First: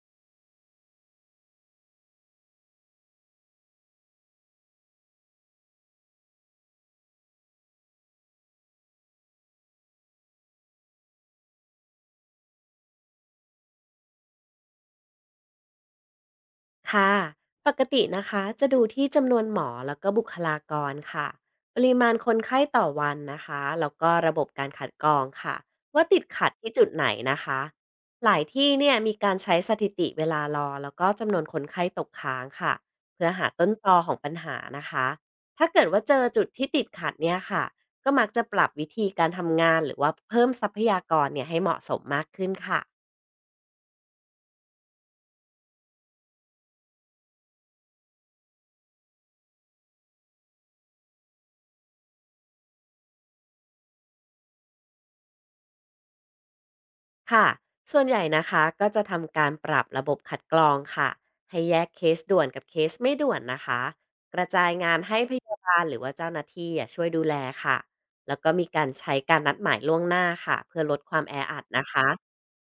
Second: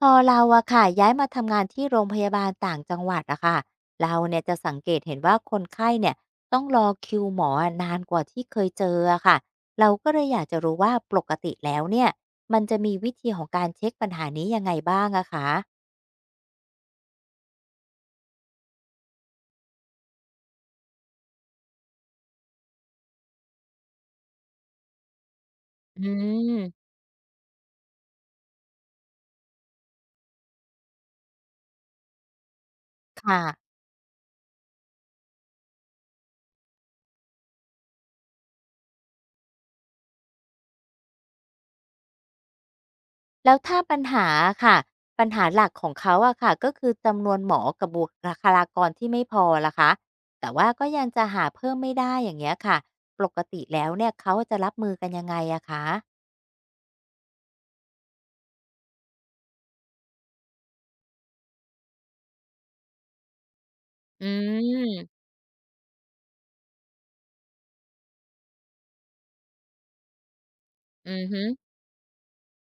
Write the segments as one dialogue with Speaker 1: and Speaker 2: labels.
Speaker 1: พอเราอะค่ะย้ายมาทำงานที่โรงพยาบาลต่างจังหวัดอะค่ะเราเนี่ยจะสังเกตเห็นว่าคนไข้เนี่ยต้องรอคิวหมออะนานกว่าที่เคยเจออะค่ะเราก็เลยอยากจะรู้ว่าปกติแล้วเนี่ยมันจะมีวิธีของการเช็คปัญหานี้ยังไงบ้างอะคะ
Speaker 2: ค่ะปกตินะคะจะดูที่จำนวนหมอแล้วก็บุคลากรค่ะปริมาณคนไข้ต่อวันนะคะแล้วก็ระบบการคัดกรองค่ะ
Speaker 1: อื
Speaker 2: ว่าติดขัดที่จุด
Speaker 1: ม
Speaker 2: ไหนนะคะหลายที่เนี่ยมีการใช้สถิติเวลารอแล้วก็จำนวนคนไข้ตกค้างค่ะเพื่อ
Speaker 1: ค่ะ
Speaker 2: หาต้นตอของปัญหานะคะถ้าเกิดว่าเจอจุดที่ติดขัดเนี่ยค่ะก็มักจะปรับวิธีการทำงานหรือว่าเพิ่มทรัพยากรเนี่ยให้เหมาะสมมากขึ้นค่ะ
Speaker 1: แล้วถ้าปัญหาค่ะปัญหาหลักของเขาอะค่ะก็คือจำนวนหมอกับบุคลากรที่ไม่พอล่ะคะแต่ว่าก็ยังจะหาเพิ่มไม่ได้อย่างเงี้ยค่ะปกติแล้วเนี่ยเขาจะรับมือกันยังไงอะคะ
Speaker 2: ค่ะ ส่วนใหญ่นะคะก็จะทำการปรับระบบคัดกรองค่ะ ให้แยกเคสด่วนกับเคสไม่ด่วนนะคะ
Speaker 1: อ
Speaker 2: กระจายงาน
Speaker 1: ื
Speaker 2: ให้
Speaker 1: ม
Speaker 2: พยาบาลหรือว่าเจ้าหน้าที่อะช่วยดูแลค่ะ แล้วก็มีการใช้การนัดหมายล่วงหน้าค่ะเพื่อลด
Speaker 1: อื
Speaker 2: ความ
Speaker 1: อ
Speaker 2: แอ
Speaker 1: ฮึ
Speaker 2: อัดนะคะ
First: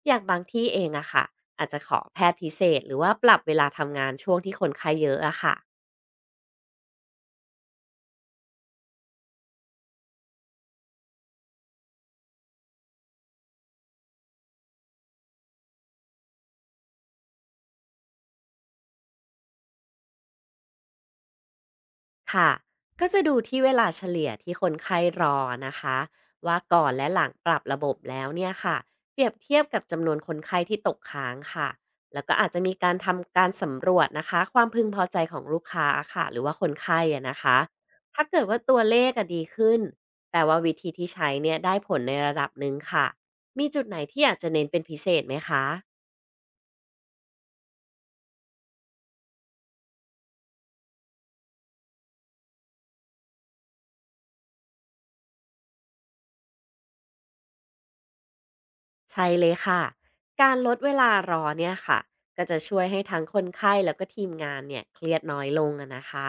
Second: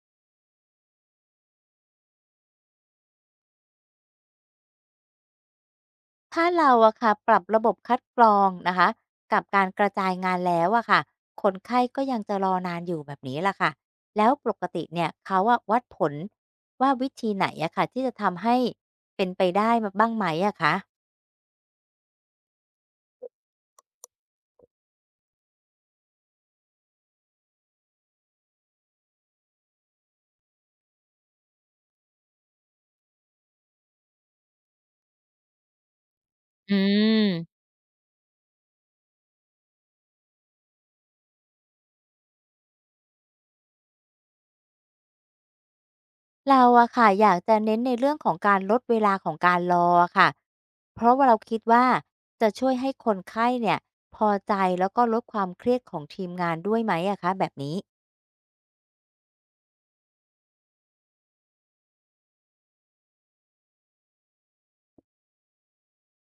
Speaker 2: อย่างบางที่เองอะค่ะอาจจะขอแพทย์พิเศษหรือว่าปรับเวลาทำงานช่วงที่คนไข้เยอะอะค่ะ
Speaker 1: ถ้าเราอะค่ะปรับระบบคัดกรองนะคะกับการกระจายงานแล้วอะค่ะคนไข้ก็ยังจะรอนานอยู่แบบนี้ล่ะค่ะแล้วปกติเนี่ยเขาอะวัดผลว่าวิธีไหนอะค่ะที่จะทำให้เป็นไปได้บ้างไหมอะคะ
Speaker 2: ค่ะก็จะดูที่เวลาเฉลี่ยที่คนไข้รอนะคะว่าก่อนและหลังปรับระบบแล้วเนี่ยค่ะเปรียบเทียบกับจำนวนคนไข้ที่ตกค้างค่ะแล้วก็อาจจะมีการทำการสำรวจนะคะความพึงพอใจของลูกค้าค่ะหรือว่าคน
Speaker 1: อื
Speaker 2: ไข้อะ
Speaker 1: ม
Speaker 2: นะคะถ้าเกิดว่าตัวเลขอะดีขึ้นแปลว่าวิธีที่ใช้เนี่ยได้ผลในระดับหนึ่งค่ะมีจุดไหนที่อยากจะเน้นเป็นพิเศษไหมคะ
Speaker 1: เราอะค่ะอยากจะเน้นในเรื่องของการลดเวลาของการรออะค่ะเพราะว่าเราคิดว่าจะช่วยให้คนไข้เนี่ยพอใจแล้วก็ลดความเครียดของทีมงานด้วยไหมอะคะแบบนี้
Speaker 2: ใช่เลยค่ะ การลดเวลารอเนี่ยค่ะก็จะช่วยให้ทั้งคนไข้แล้วก็ทีมงานเนี่ยเครียดน้อยลงอะนะคะ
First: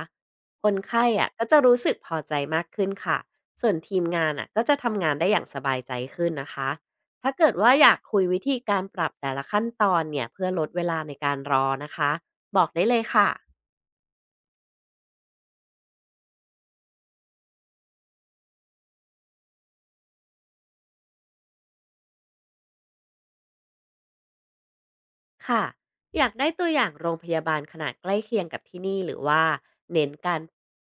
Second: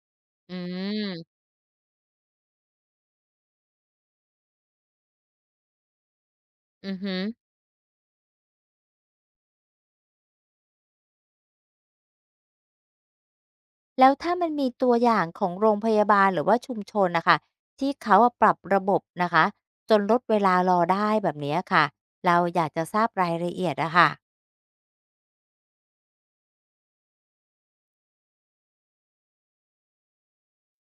Speaker 1: อื
Speaker 2: คนไข้อ่ะ
Speaker 1: ม
Speaker 2: ก็จะรู้สึกพอใจมากขึ้นค่ะ ส่วนทีมงานอ่ะก็จะทำงานได้อย่างสบายใจขึ้นนะคะ
Speaker 1: อือหือ
Speaker 2: ถ้าเกิดว่าอยากคุยวิธีการปรับแต่ละขั้นตอนเนี่ยเพื่อลดเวลาในการรอนะคะบอกได้เลยค่ะ
Speaker 1: แล้วถ้ามันมีตัวอย่างของโรงพยาบาลหรือว่าชุมชนนะคะที่เขาอะปรับระบบนะคะจนลดเวลารอได้แบบเนี้ยค่ะเราอยากจะทราบรายละเอียดอะค่ะ
Speaker 2: ค่ะอยากได้ตัวอย่างโรงพยาบาลขนาดใกล้เคียงกับที่นี่หรือว่าเน้นการ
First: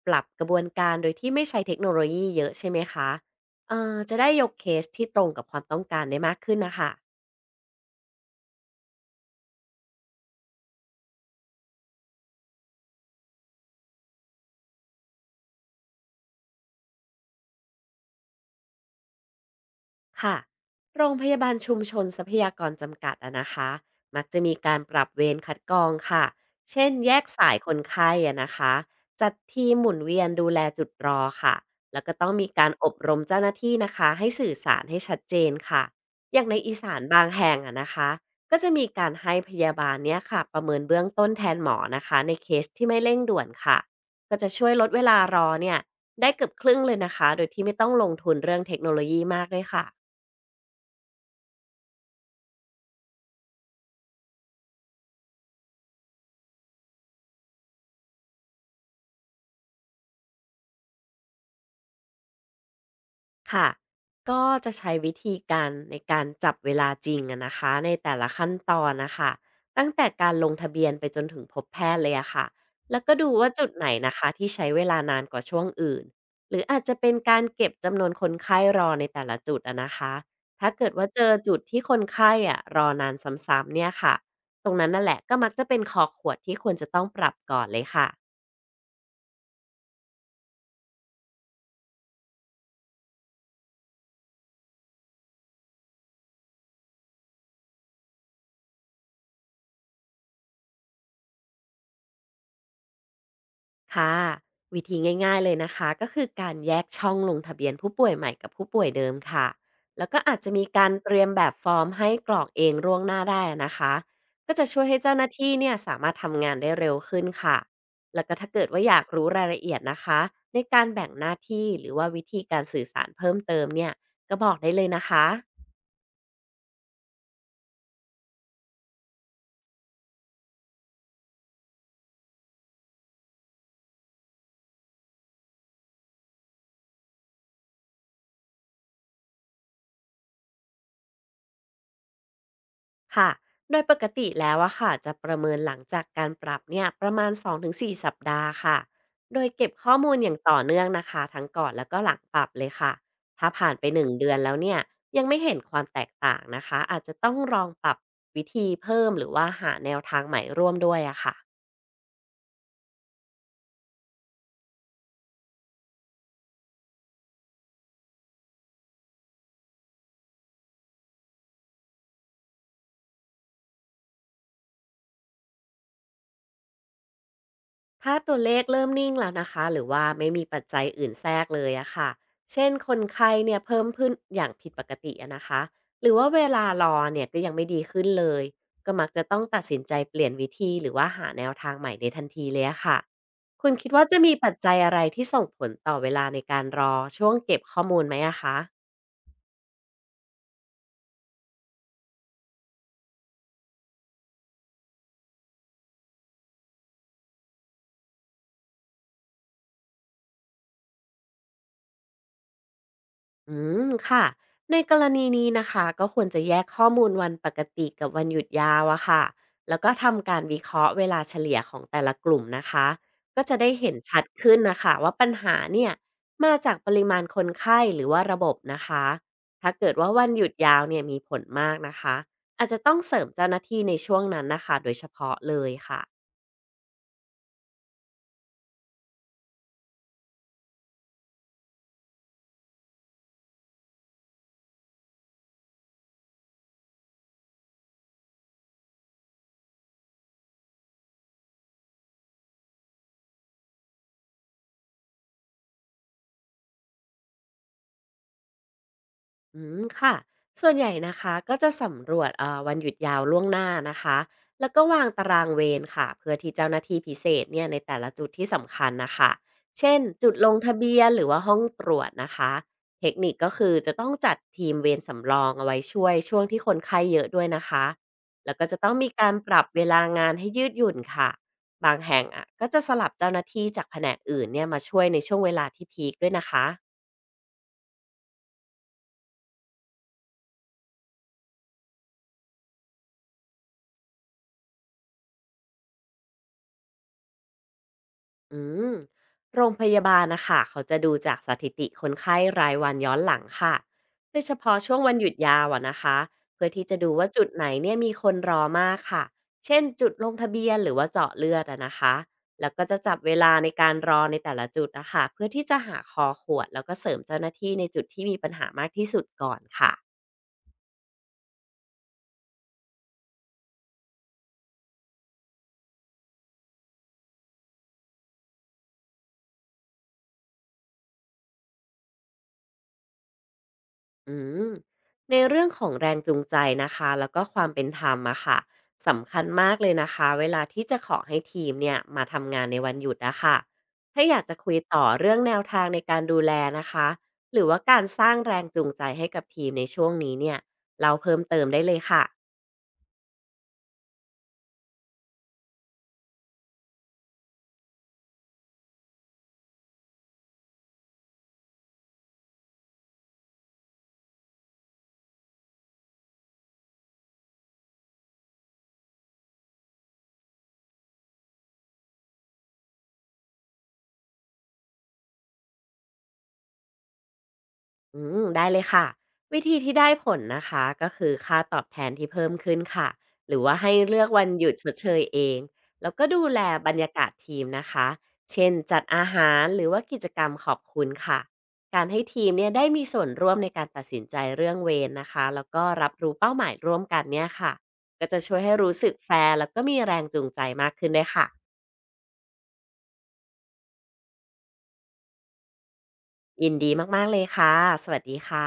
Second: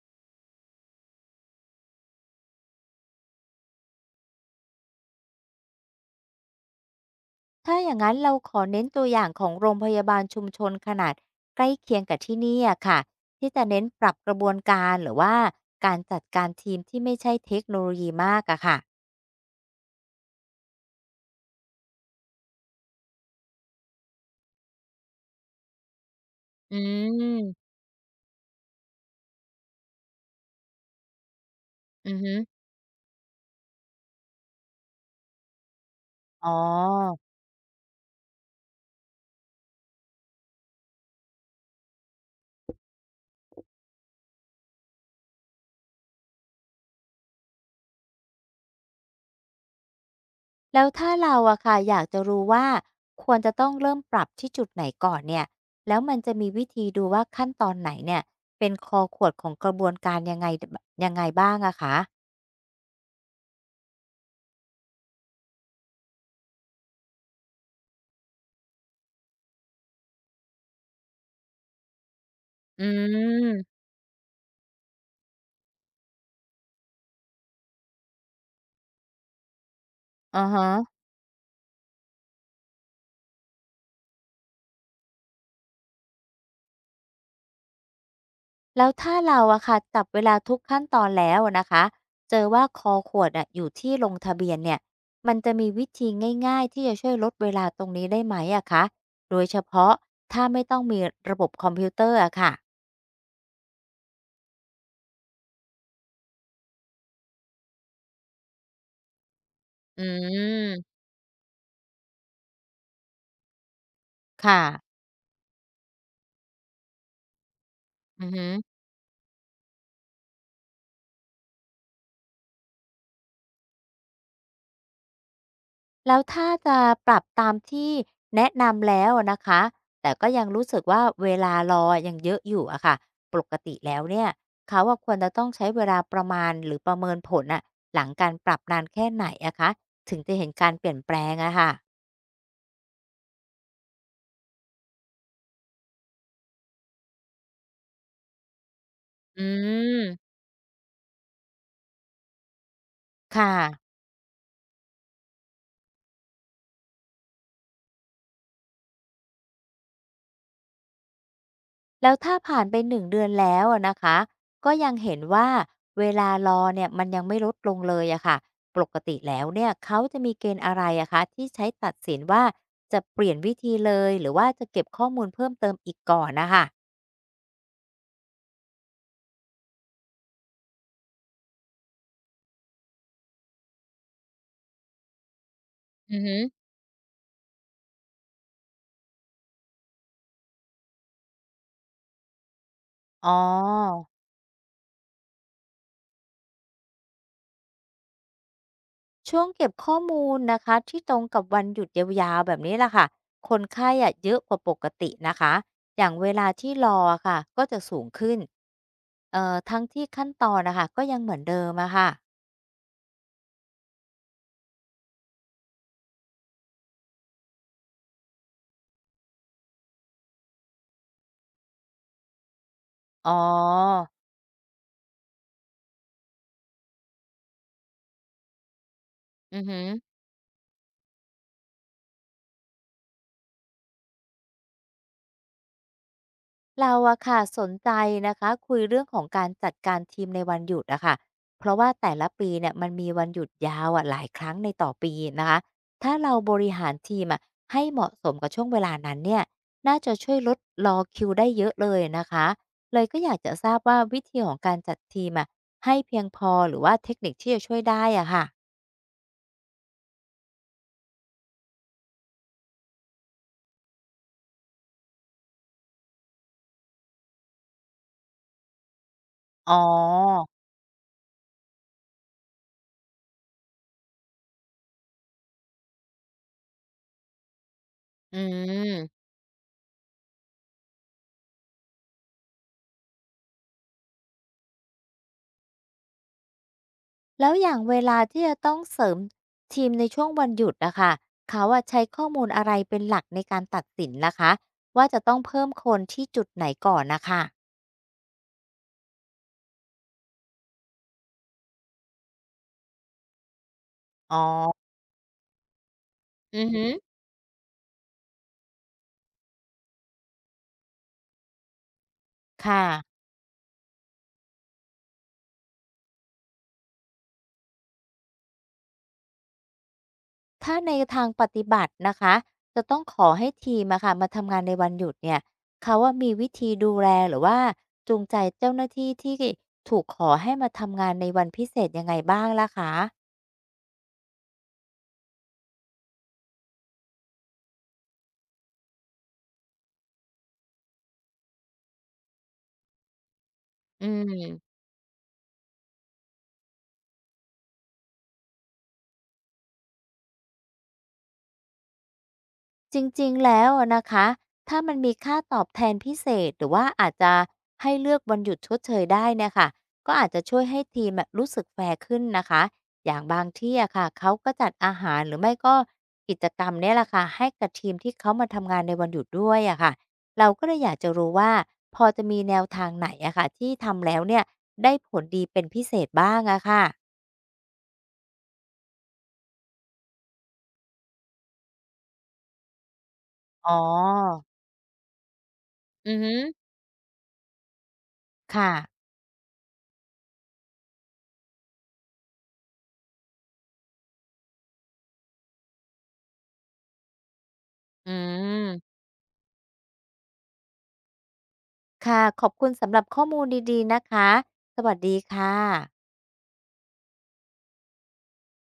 Speaker 2: ปรับกระบวนการโดยที่ไม่ใช้เทคโนโลยีเยอะใช่ไหมคะจะได้ยกเคสที่ตรงกับความต้องการได้มากขึ้นนะคะ
Speaker 1: ถ้าอย่างนั้นเราขอเน้นตัวอย่างของโรงพยาบาลชุมชนขนาดใกล้เคียงกับที่นี่อะค่ะที่จะเน้นปรับกระบวนการหรือว่าการจัดการทีมที่ไม่ใช่เทคโนโลยีมากอะค่ะ
Speaker 2: ค่ะโรงพยาบาลชุมชนทรัพยากรจำกัดอะนะคะมักจะมีการปรับเวรคัดกรองค่ะ
Speaker 1: อื
Speaker 2: เช่นแยกสายค
Speaker 1: ม
Speaker 2: นไข้อะนะคะจัดทีมหมุนเวียนดูแลจุดรอค่ะแล้วก็
Speaker 1: อือ
Speaker 2: ต้อง
Speaker 1: ฮึ
Speaker 2: มีการอบรมเจ้าหน้าที่นะคะให้สื่อสารให้ชัดเจนค่ะอย่าง
Speaker 1: อ๋อ
Speaker 2: ในอีสานบางแห่งอะนะคะก็จะมีการให้พยาบาลเนี้ยค่ะประเมินเบื้องต้นแทนหมอนะคะในเคสที่ไม่เร่งด่วนค่ะก็จะช่วยลดเวลารอเนี่ยได้เกือบครึ่งเลยนะคะโดยที่ไม่ต้องลงทุนเรื่องเทคโนโลยีมากด้วยค่ะ
Speaker 1: แล้วถ้าเราอะค่ะอยากจะรู้ว่าควรจะต้องเริ่มปรับที่จุดไหนก่อนเนี่ยแล้วมันจะมีวิธีดูว่าขั้นตอนไหนเนี่ยเป็นคอขวดของกระบวนการยังไงบ้างอะคะ
Speaker 2: ค่ะก็จะใช้วิธีการในการจับเวลาจริงอะนะคะในแต่ละขั้นตอนนะคะตั้งแต่การลงทะเบียนไปจนถึงพบแพทย์เลยอะค่ะ
Speaker 1: อื
Speaker 2: แล้วก็ดูว่าจุด
Speaker 1: ม
Speaker 2: ไหนนะคะที่ใช้เวลานานกว่าช่วงอื่นหรืออาจจะเป็นการเก็บจำนวนคนไข้รอในแต่ละจุดอะนะคะ
Speaker 1: อือฮะ
Speaker 2: ถ้าเกิดว่าเจอจุดที่คนไข้อะรอนานซ้ำๆเนี่ยค่ะตรงนั้นนั่นแหละก็มักจะเป็นคอขวดที่ควรจะต้องปรับก่อนเลยค่ะ
Speaker 1: แล้วถ้าเราอะค่ะจับเวลาทุกขั้นตอนแล้วอะนะคะเจอว่าคอขวดอะอยู่ที่ลงทะเบียนเนี่ยมันจะมีวิธีง่ายๆที่จะช่วยลดเวลาตรงนี้ได้ไหมอะคะโดยเฉพาะถ้าไม่ต้องมีระบบคอมพิวเตอร์อะค่ะ
Speaker 2: ค่ะวิธีง่ายๆเลยนะคะก็คือการแยกช่องลงทะเบียนผู้ป่วยใหม่กับผู้ป่วยเดิมค่ะ
Speaker 1: อ
Speaker 2: แล้วก็อาจจะมี
Speaker 1: ื
Speaker 2: การ
Speaker 1: ม
Speaker 2: เตรียมแบบฟอร์มให้กรอกเองล่วงหน้าได้นะคะก็
Speaker 1: ค่ะ
Speaker 2: จะช่วยให้เจ้าหน้าที่เนี่ยสามารถทำงานได้เร็วขึ้นค่ะแล้
Speaker 1: อื
Speaker 2: ว
Speaker 1: อ
Speaker 2: ก็
Speaker 1: ฮึ
Speaker 2: ถ้าเกิดว่าอยากรู้รายละเอียดนะคะในการแบ่งหน้าที่หรือว่าวิธีการสื่อสารเพิ่มเติมเนี่ยก็บอกได้เลยนะคะ
Speaker 1: แล้วถ้าจะปรับตามที่แนะนำแล้วอะนะคะ แต่ก็ยังรู้สึกว่าเวลารอยังเยอะอยู่อะค่ะปกติแล้วเนี่ยเขาอาควรจะต้องใช้เวลาประมาณหรือประเมินผลอะหลังการปรับนานแค่ไหนอะคะถึงจะเห็นการเปลี่ยนแปลงอะค่ะ
Speaker 2: ค่ะโดยปกติแล้วอะค่ะจะประเมินหลังจากการปรับเนี่ยประมาณ2-4สสัปดาห์ค่ะโดย
Speaker 1: อื
Speaker 2: เก็บข้อมูลอ
Speaker 1: ม
Speaker 2: ย่างต่อเนื่องนะคะทั้งก่อนแล้วก็หลังปรับเลยค่ะถ้า
Speaker 1: ค่ะ
Speaker 2: ผ่านไป1เดือนแล้วเนี่ยยังไม่เห็นความแตกต่างนะคะอาจจะต้องลองปรับวิธีเพิ่มหรือว่าหาแนวทางใหม่ร่วมด้วยอะค่ะ
Speaker 1: แล้วถ้าผ่านไป1เดือนแล้วอะนะคะก็ยังเห็นว่าเวลารอเนี่ยมันยังไม่ลดลงเลยอะค่ะปกติแล้วเนี่ยเขาจะมีเกณฑ์อะไรอะคะที่ใช้ตัดสินว่าจะเปลี่ยนวิธีเลยหรือว่าจะเก็บข้อมูลเพิ่มเติมอีกก่อนนะคะ
Speaker 2: ถ้าตัวเลขเริ่มนิ่งแล้วนะคะหรือว่าไม่มีปัจจัยอื่นแทรกเลยอะค่ะเช่นคนไข้เนี่ยเพิ่มขึ้นอย่างผิดปกติอะนะคะหรือ
Speaker 1: อือ
Speaker 2: ว่า
Speaker 1: ฮึ
Speaker 2: เวลารอเนี่ยก็ยังไม่ดีขึ้นเลยก็มักจะต้องตัดสินใจเปลี่ยนวิธีหรือว่าหาแนวทางใหม่ในทันทีเลยอะค่ะ
Speaker 1: อ๋
Speaker 2: คุณคิดว่า
Speaker 1: อ
Speaker 2: จะมีปัจจัยอะไรที่ส่งผลต่อเวลาในการรอช่วงเก็บข้อมูลไหมอะคะ
Speaker 1: ช่วงเก็บข้อมูลนะคะที่ตรงกับวันหยุดยาวๆแบบนี้แหละค่ะคนไข้อะเยอะกว่าปกตินะคะอย่างเวลาที่รออะค่ะก็จะสูงขึ้นทั้งที่ขั้นตอนนะคะก็ยังเหมือนเดิมอะค่ะ
Speaker 2: อืมค่ะในกรณีนี้นะคะก็ควรจะแยกข้อมูลวันปกติกับวันหยุดยาวอะค่ะแล้วก็ทำการวิเคราะห์เวลาเฉลี่ยของแต่ละกลุ่มนะคะ
Speaker 1: อ๋
Speaker 2: ก็จะได้เห็น
Speaker 1: อ
Speaker 2: ชัดขึ้นนะคะว่าปัญหาเนี่ยมาจากปริมาณคนไข้หรือว่าระบบนะคะ
Speaker 1: อือ
Speaker 2: ถ้า
Speaker 1: หือ
Speaker 2: เกิดว่าวันหยุดยาวเนี่ยมีผลมากนะคะอาจจะต้องเสริมเจ้าหน้าที่ในช่วงนั้นนะคะโดยเฉพาะเลยค่ะ
Speaker 1: เราอะค่ะสนใจนะคะคุยเรื่องของการจัดการทีมในวันหยุดอะค่ะเพราะว่าแต่ละปีเนี่ยมันมีวันหยุดยาวอะหลายครั้งในต่อปีนะคะถ้าเราบริหารทีมอะให้เหมาะสมกับช่วงเวลานั้นเนี่ยน่าจะช่วยลดรอคิวได้เยอะเลยนะคะ เลยก็อยากจะทราบว่าวิธีของการจัดทีมอะให้เพียงพอหรือว่าเทคนิคที่จะช่วยได้อะค่ะ
Speaker 2: อืมค่ะ ส่วนใหญ่นะคะก็จะสำรวจวันหยุดยาวล่วงหน้านะคะ แล้วก็วางตารางเวรค่ะเพื่อที่เจ้าหน้าที่พิเศษเนี่ยในแต่ละจุดที่สำคัญนะคะ
Speaker 1: อ๋อ
Speaker 2: เช่นจุดลงทะเบียนหรือว่าห้องตรวจนะคะเทคนิคก็คือจะต้องจัดทีมเวรสำรองเอาไว้ช่วยช่วงที่คนไข้เยอะด้วยนะคะ
Speaker 1: อื
Speaker 2: แล้วก็จะต้องมี
Speaker 1: ม
Speaker 2: การปรับเวลางานให้ยืดหยุ่นค่ะ บางแห่งอ่ะก็จะสลับเจ้าหน้าที่จากแผนกอื่นเนี่ยมาช่วยในช่วงเวลาที่พีคด้วยนะคะ
Speaker 1: แล้วอย่างเวลาที่จะต้องเสริมทีมในช่วงวันหยุดนะคะเขาอะใช้ข้อมูลอะไรเป็นหลักในการตัดสินล่ะคะว่าจะต้องเพิ่มคนที่จุดไหนก่อนนะคะ
Speaker 2: อืมโรงพยาบาลนะคะเขาจะดูจากสถิติคนไข้รายวันย้อนหลังค่ะ
Speaker 1: อ๋
Speaker 2: โด
Speaker 1: อ
Speaker 2: ยเฉพาะช่วงวันหยุดยาวอะนะคะ
Speaker 1: อื
Speaker 2: เพื่อ
Speaker 1: อฮึ
Speaker 2: ที่จะดูว่าจุดไหนเนี่ยมีคนรอมากค่ะเช่นจุดลงทะเบียนหรือว่าเจาะเลือดอะนะคะแล้วก็
Speaker 1: ค่ะ
Speaker 2: จะจับเวลาในการรอในแต่ละจุดนะคะเพื่อที่จะหาคอขวดแล้วก็เสริมเจ้าหน้าที่ในจุดที่มีปัญหามากที่สุดก่อนค่ะ
Speaker 1: ถ้าในทางปฏิบัตินะคะจะต้องขอให้ทีมอะค่ะมาทำงานในวันหยุดเนี่ยเขาว่ามีวิธีดูแลหรือว่าจูงใจเจ้าหน้าที่ที่ถูกขอให้มาทำงานในวันพิเศษยังไงบ้างล่ะคะ
Speaker 2: อืมในเรื่องของแรงจูงใจนะคะแล้วก็ความเป็นธรรมอะค่ะสำคัญมากเลยนะคะเวลาที่จะขอให้ทีมเนี่ยมาทำงานในวันหยุดอะค่ะ
Speaker 1: อื
Speaker 2: ถ้าอยากจะคุย
Speaker 1: ม
Speaker 2: ต่อเรื่องแนวทางในการดูแลนะคะหรือว่าการสร้างแรงจูงใจให้กับทีมในช่วงนี้เนี่ยเราเพิ่มเติมได้เลยค่ะ
Speaker 1: จริงๆ แล้วอะนะคะ ถ้ามันมีค่าตอบแทนพิเศษ หรือว่าอาจจะให้เลือกวันหยุดชดเชยได้เนี่ยค่ะก็อาจจะช่วยให้ทีมอะรู้สึกแฟร์ขึ้นนะคะ อย่างบางที่อะค่ะเขาก็จัดอาหารหรือไม่ก็กิจกรรมเนี่ยแหละค่ะให้กับทีมที่เขามาทำงานในวันหยุดด้วยอะค่ะเราก็เลยอยากจะรู้ว่าพอจะมีแนวทางไหนอะค่ะที่ทำแล้วเนี่ยได้ผลดีเป็นพิเศษบ้างอะค่ะ
Speaker 2: อืมได้เลยค่ะวิธีที่ได้ผลนะคะก็คือค่าตอบแทนที่เพิ่มขึ้นค่ะหรือ
Speaker 1: อ๋
Speaker 2: ว่าให้เลือก
Speaker 1: อ
Speaker 2: วันหยุดชดเชยเองแล้
Speaker 1: อื
Speaker 2: ว
Speaker 1: อ
Speaker 2: ก็
Speaker 1: ฮึ
Speaker 2: ดูแลบรรยากาศทีมนะคะเช่
Speaker 1: ค่ะ
Speaker 2: นจัดอาหารหรือว่ากิจกรรมขอบคุณค่ะการให้ทีมเนี่ยได้มีส่วนร่วมในการตัดสินใจเรื่องเวรนะคะแล้วก็รับรู้เป้าหมายร่วมกันเนี่ยค่ะ
Speaker 1: อื
Speaker 2: ก็จะช่วย
Speaker 1: ม
Speaker 2: ให้รู้สึกแฟร์แล้วก็มีแรงจูงใจมากขึ้นด้วยค่ะ
Speaker 1: ค่ะขอบคุณสำหรับข้อมูลดีๆนะคะ สวัสดีค่ะ
Speaker 2: ยินดีมากๆเลยค่ะสวัสดีค่ะ